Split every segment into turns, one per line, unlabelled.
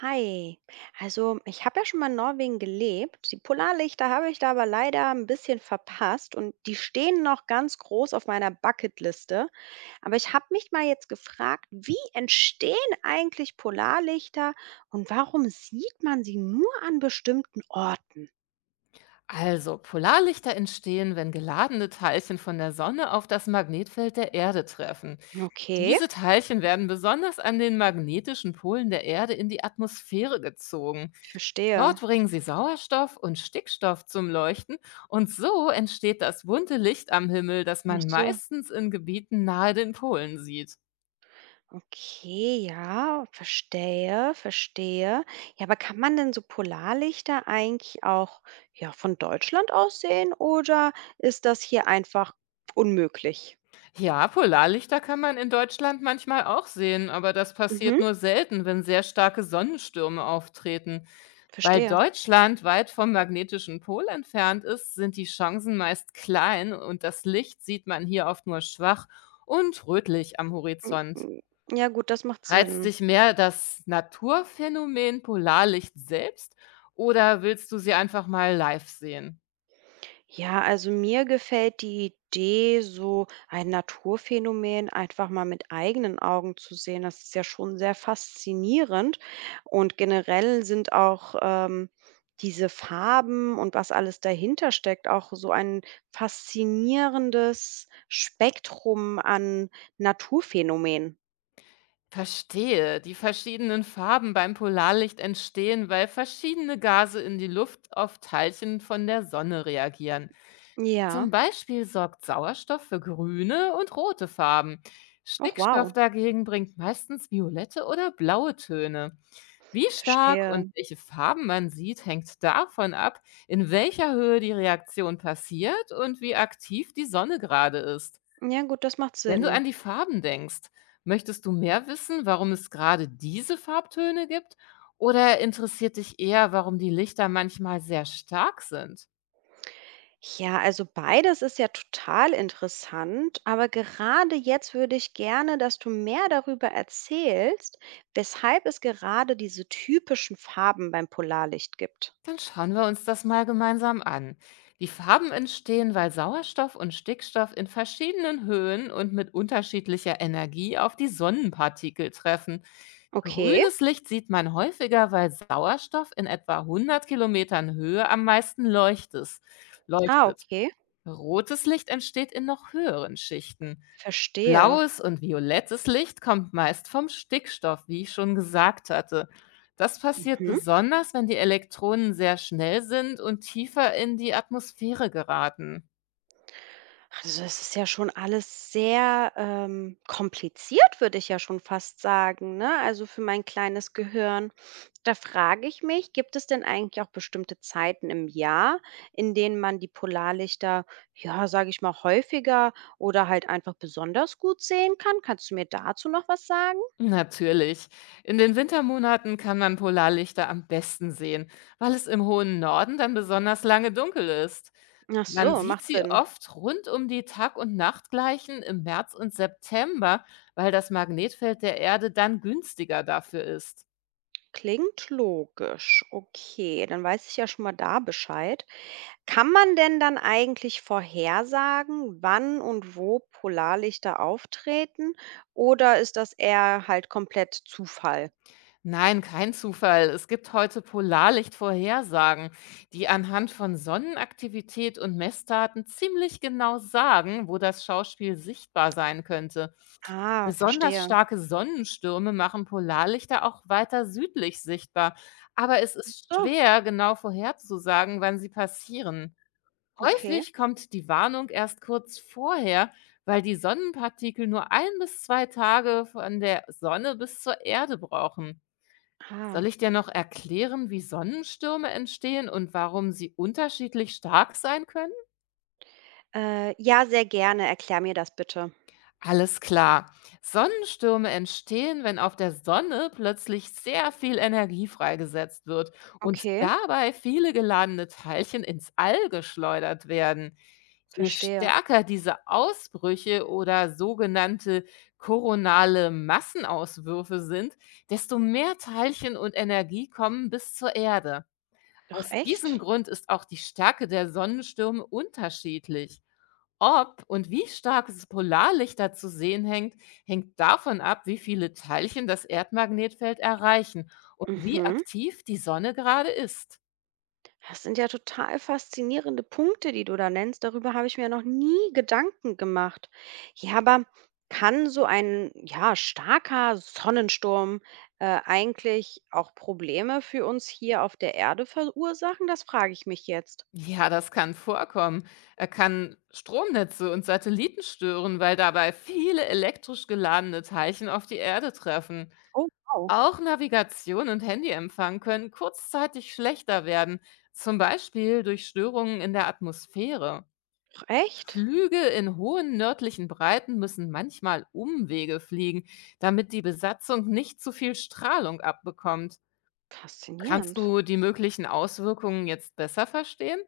Hi. Also, ich habe ja schon mal in Norwegen gelebt. Die Polarlichter habe ich da aber leider ein bisschen verpasst und die stehen noch ganz groß auf meiner Bucketliste. Aber ich habe mich mal jetzt gefragt, wie entstehen eigentlich Polarlichter und warum sieht man sie nur an bestimmten Orten?
Also, Polarlichter entstehen, wenn geladene Teilchen von der Sonne auf das Magnetfeld der Erde treffen.
Okay,
Diese Teilchen werden besonders an den magnetischen Polen der Erde in die Atmosphäre gezogen.
ich verstehe.
Dort bringen sie Sauerstoff und Stickstoff zum Leuchten und so entsteht das bunte Licht am Himmel, das
Ach
man
so.
meistens in Gebieten nahe den Polen sieht.
Okay, ja, verstehe, verstehe. Ja, aber kann man denn so Polarlichter eigentlich auch, ja, von Deutschland aus sehen oder ist das hier einfach unmöglich?
Ja, Polarlichter kann man in Deutschland manchmal auch sehen, aber das passiert
Mhm,
nur selten, wenn sehr starke Sonnenstürme auftreten. Weil
verstehe.
Deutschland weit vom magnetischen Pol entfernt ist, sind die Chancen meist klein und das Licht sieht man hier oft nur schwach und rötlich am Horizont.
Hm, ja gut, das macht
Reizt
Sinn.
dich mehr das Naturphänomen Polarlicht selbst oder willst du sie einfach mal live sehen?
Ja, also mir gefällt die Idee, so ein Naturphänomen einfach mal mit eigenen Augen zu sehen. Das ist ja schon sehr faszinierend. Und generell sind auch diese Farben und was alles dahinter steckt, auch so ein faszinierendes Spektrum an Naturphänomenen.
Verstehe, die verschiedenen Farben beim Polarlicht entstehen, weil verschiedene Gase in die Luft auf Teilchen von der Sonne reagieren.
Ja.
Zum Beispiel sorgt Sauerstoff für grüne und rote Farben.
Oh
Stickstoff
wow,
dagegen bringt meistens violette oder blaue Töne. Wie stark
verstehe.
und welche Farben man sieht, hängt davon ab, in welcher Höhe die Reaktion passiert und wie aktiv die Sonne gerade ist.
Ja gut, das macht
Wenn du
Sinn.
an die Farben denkst, möchtest du mehr wissen, warum es gerade diese Farbtöne gibt? Oder interessiert dich eher, warum die Lichter manchmal sehr stark sind?
Ja, also beides ist ja total interessant, aber gerade jetzt würde ich gerne, dass du mehr darüber erzählst, weshalb es gerade diese typischen Farben beim Polarlicht gibt.
Dann schauen wir uns das mal gemeinsam an. Die Farben entstehen, weil Sauerstoff und Stickstoff in verschiedenen Höhen und mit unterschiedlicher Energie auf die Sonnenpartikel treffen.
Okay.
Grünes Licht sieht man häufiger, weil Sauerstoff in etwa 100 Kilometern Höhe am meisten leuchtet.
Ah,
leuchtet.
okay.
Rotes Licht entsteht in noch höheren Schichten.
Verstehe.
Blaues und violettes Licht kommt meist vom Stickstoff, wie ich schon gesagt hatte. Das passiert
Mhm.
besonders, wenn die Elektronen sehr schnell sind und tiefer in die Atmosphäre geraten.
Also, es ist ja schon alles sehr, kompliziert, würde ich ja schon fast sagen, ne? Also, für mein kleines Gehirn. Da frage ich mich, gibt es denn eigentlich auch bestimmte Zeiten im Jahr, in denen man die Polarlichter, ja, sage ich mal, häufiger oder halt einfach besonders gut sehen kann? Kannst du mir dazu noch was sagen?
Natürlich. In den Wintermonaten kann man Polarlichter am besten sehen, weil es im hohen Norden dann besonders lange dunkel ist.
Ach
Man
so,
sieht
macht
sie
Sinn.
oft rund um die Tag- und Nachtgleichen im März und September, weil das Magnetfeld der Erde dann günstiger dafür ist.
Klingt logisch. Okay, dann weiß ich ja schon mal da Bescheid. Kann man denn dann eigentlich vorhersagen, wann und wo Polarlichter auftreten oder ist das eher halt komplett Zufall?
Nein, kein Zufall. Es gibt heute Polarlichtvorhersagen, die anhand von Sonnenaktivität und Messdaten ziemlich genau sagen, wo das Schauspiel sichtbar sein könnte.
Ah,
Besonders
verstehe.
starke Sonnenstürme machen Polarlichter auch weiter südlich sichtbar, aber es
Ach
ist
so,
schwer, genau vorherzusagen, wann sie passieren.
okay.
Häufig kommt die Warnung erst kurz vorher, weil die Sonnenpartikel nur ein bis zwei Tage von der Sonne bis zur Erde brauchen.
Ah.
Soll ich dir noch erklären, wie Sonnenstürme entstehen und warum sie unterschiedlich stark sein können?
Ja, sehr gerne. Erklär mir das bitte.
Alles klar. Sonnenstürme entstehen, wenn auf der Sonne plötzlich sehr viel Energie freigesetzt wird und
Okay,
dabei viele geladene Teilchen ins All geschleudert werden. Je
verstehe.
stärker diese Ausbrüche oder sogenannte koronale Massenauswürfe sind, desto mehr Teilchen und Energie kommen bis zur Erde.
Ach
Aus diesem
echt?
Grund ist auch die Stärke der Sonnenstürme unterschiedlich. Ob und wie stark das Polarlicht da zu sehen hängt, hängt davon ab, wie viele Teilchen das Erdmagnetfeld erreichen und wie
Mhm.
aktiv die Sonne gerade ist.
Das sind ja total faszinierende Punkte, die du da nennst. Darüber habe ich mir noch nie Gedanken gemacht. Ja, aber kann so ein ja, starker Sonnensturm eigentlich auch Probleme für uns hier auf der Erde verursachen? Das frage ich mich jetzt.
Ja, das kann vorkommen. Er kann Stromnetze und Satelliten stören, weil dabei viele elektrisch geladene Teilchen auf die Erde treffen.
Oh, wow.
Auch Navigation und Handyempfang können kurzzeitig schlechter werden, zum Beispiel durch Störungen in der Atmosphäre.
Ach, echt?
Flüge in hohen nördlichen Breiten müssen manchmal Umwege fliegen, damit die Besatzung nicht zu viel Strahlung abbekommt. Kannst
Faszinierend.
du die möglichen Auswirkungen jetzt besser verstehen?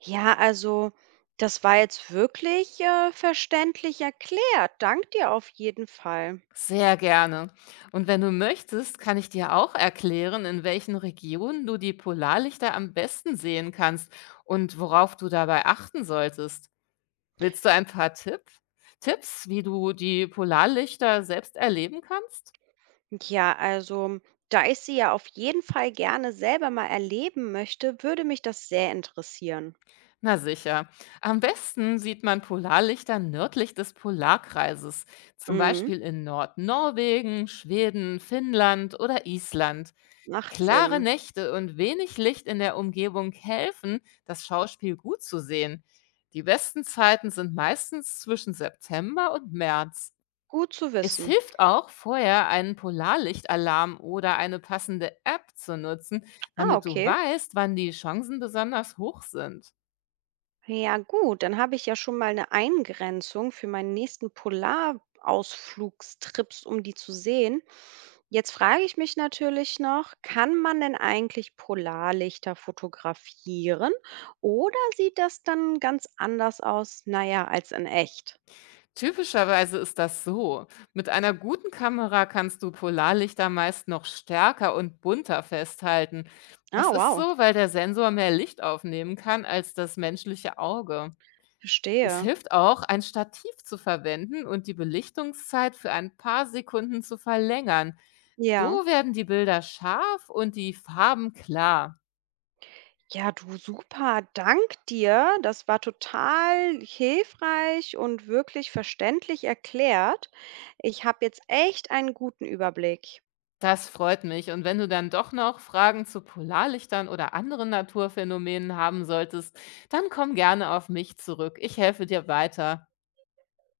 Ja, also das war jetzt wirklich verständlich erklärt. Dank dir auf jeden Fall.
Sehr gerne. Und wenn du möchtest, kann ich dir auch erklären, in welchen Regionen du die Polarlichter am besten sehen kannst und worauf du dabei achten solltest. Willst du ein paar Tipps, wie du die Polarlichter selbst erleben kannst?
Ja, also da ich sie ja auf jeden Fall gerne selber mal erleben möchte, würde mich das sehr interessieren.
Na sicher. Am besten sieht man Polarlichter nördlich des Polarkreises, zum
Mhm.
Beispiel in Nordnorwegen, Schweden, Finnland oder Island.
Macht
Klare
Sinn.
Nächte und wenig Licht in der Umgebung helfen, das Schauspiel gut zu sehen. Die besten Zeiten sind meistens zwischen September und März.
Gut zu
Es
wissen.
hilft auch, vorher einen Polarlichtalarm oder eine passende App zu nutzen,
Ah,
damit du
okay.
weißt, wann die Chancen besonders hoch sind.
Ja, gut, dann habe ich ja schon mal eine Eingrenzung für meinen nächsten Polarausflugstrips, um die zu sehen. Jetzt frage ich mich natürlich noch, kann man denn eigentlich Polarlichter fotografieren oder sieht das dann ganz anders aus, naja, als in echt?
Typischerweise ist das so. Mit einer guten Kamera kannst du Polarlichter meist noch stärker und bunter festhalten.
Ah,
Das ist
wow.
so, weil der Sensor mehr Licht aufnehmen kann als das menschliche Auge. Es
Verstehe.
hilft auch, ein Stativ zu verwenden und die Belichtungszeit für ein paar Sekunden zu verlängern.
Ja.
So werden die Bilder scharf und die Farben klar.
Ja, du super. Dank dir. Das war total hilfreich und wirklich verständlich erklärt. Ich habe jetzt echt einen guten Überblick.
Das freut mich. Und wenn du dann doch noch Fragen zu Polarlichtern oder anderen Naturphänomenen haben solltest, dann komm gerne auf mich zurück. Ich helfe dir weiter.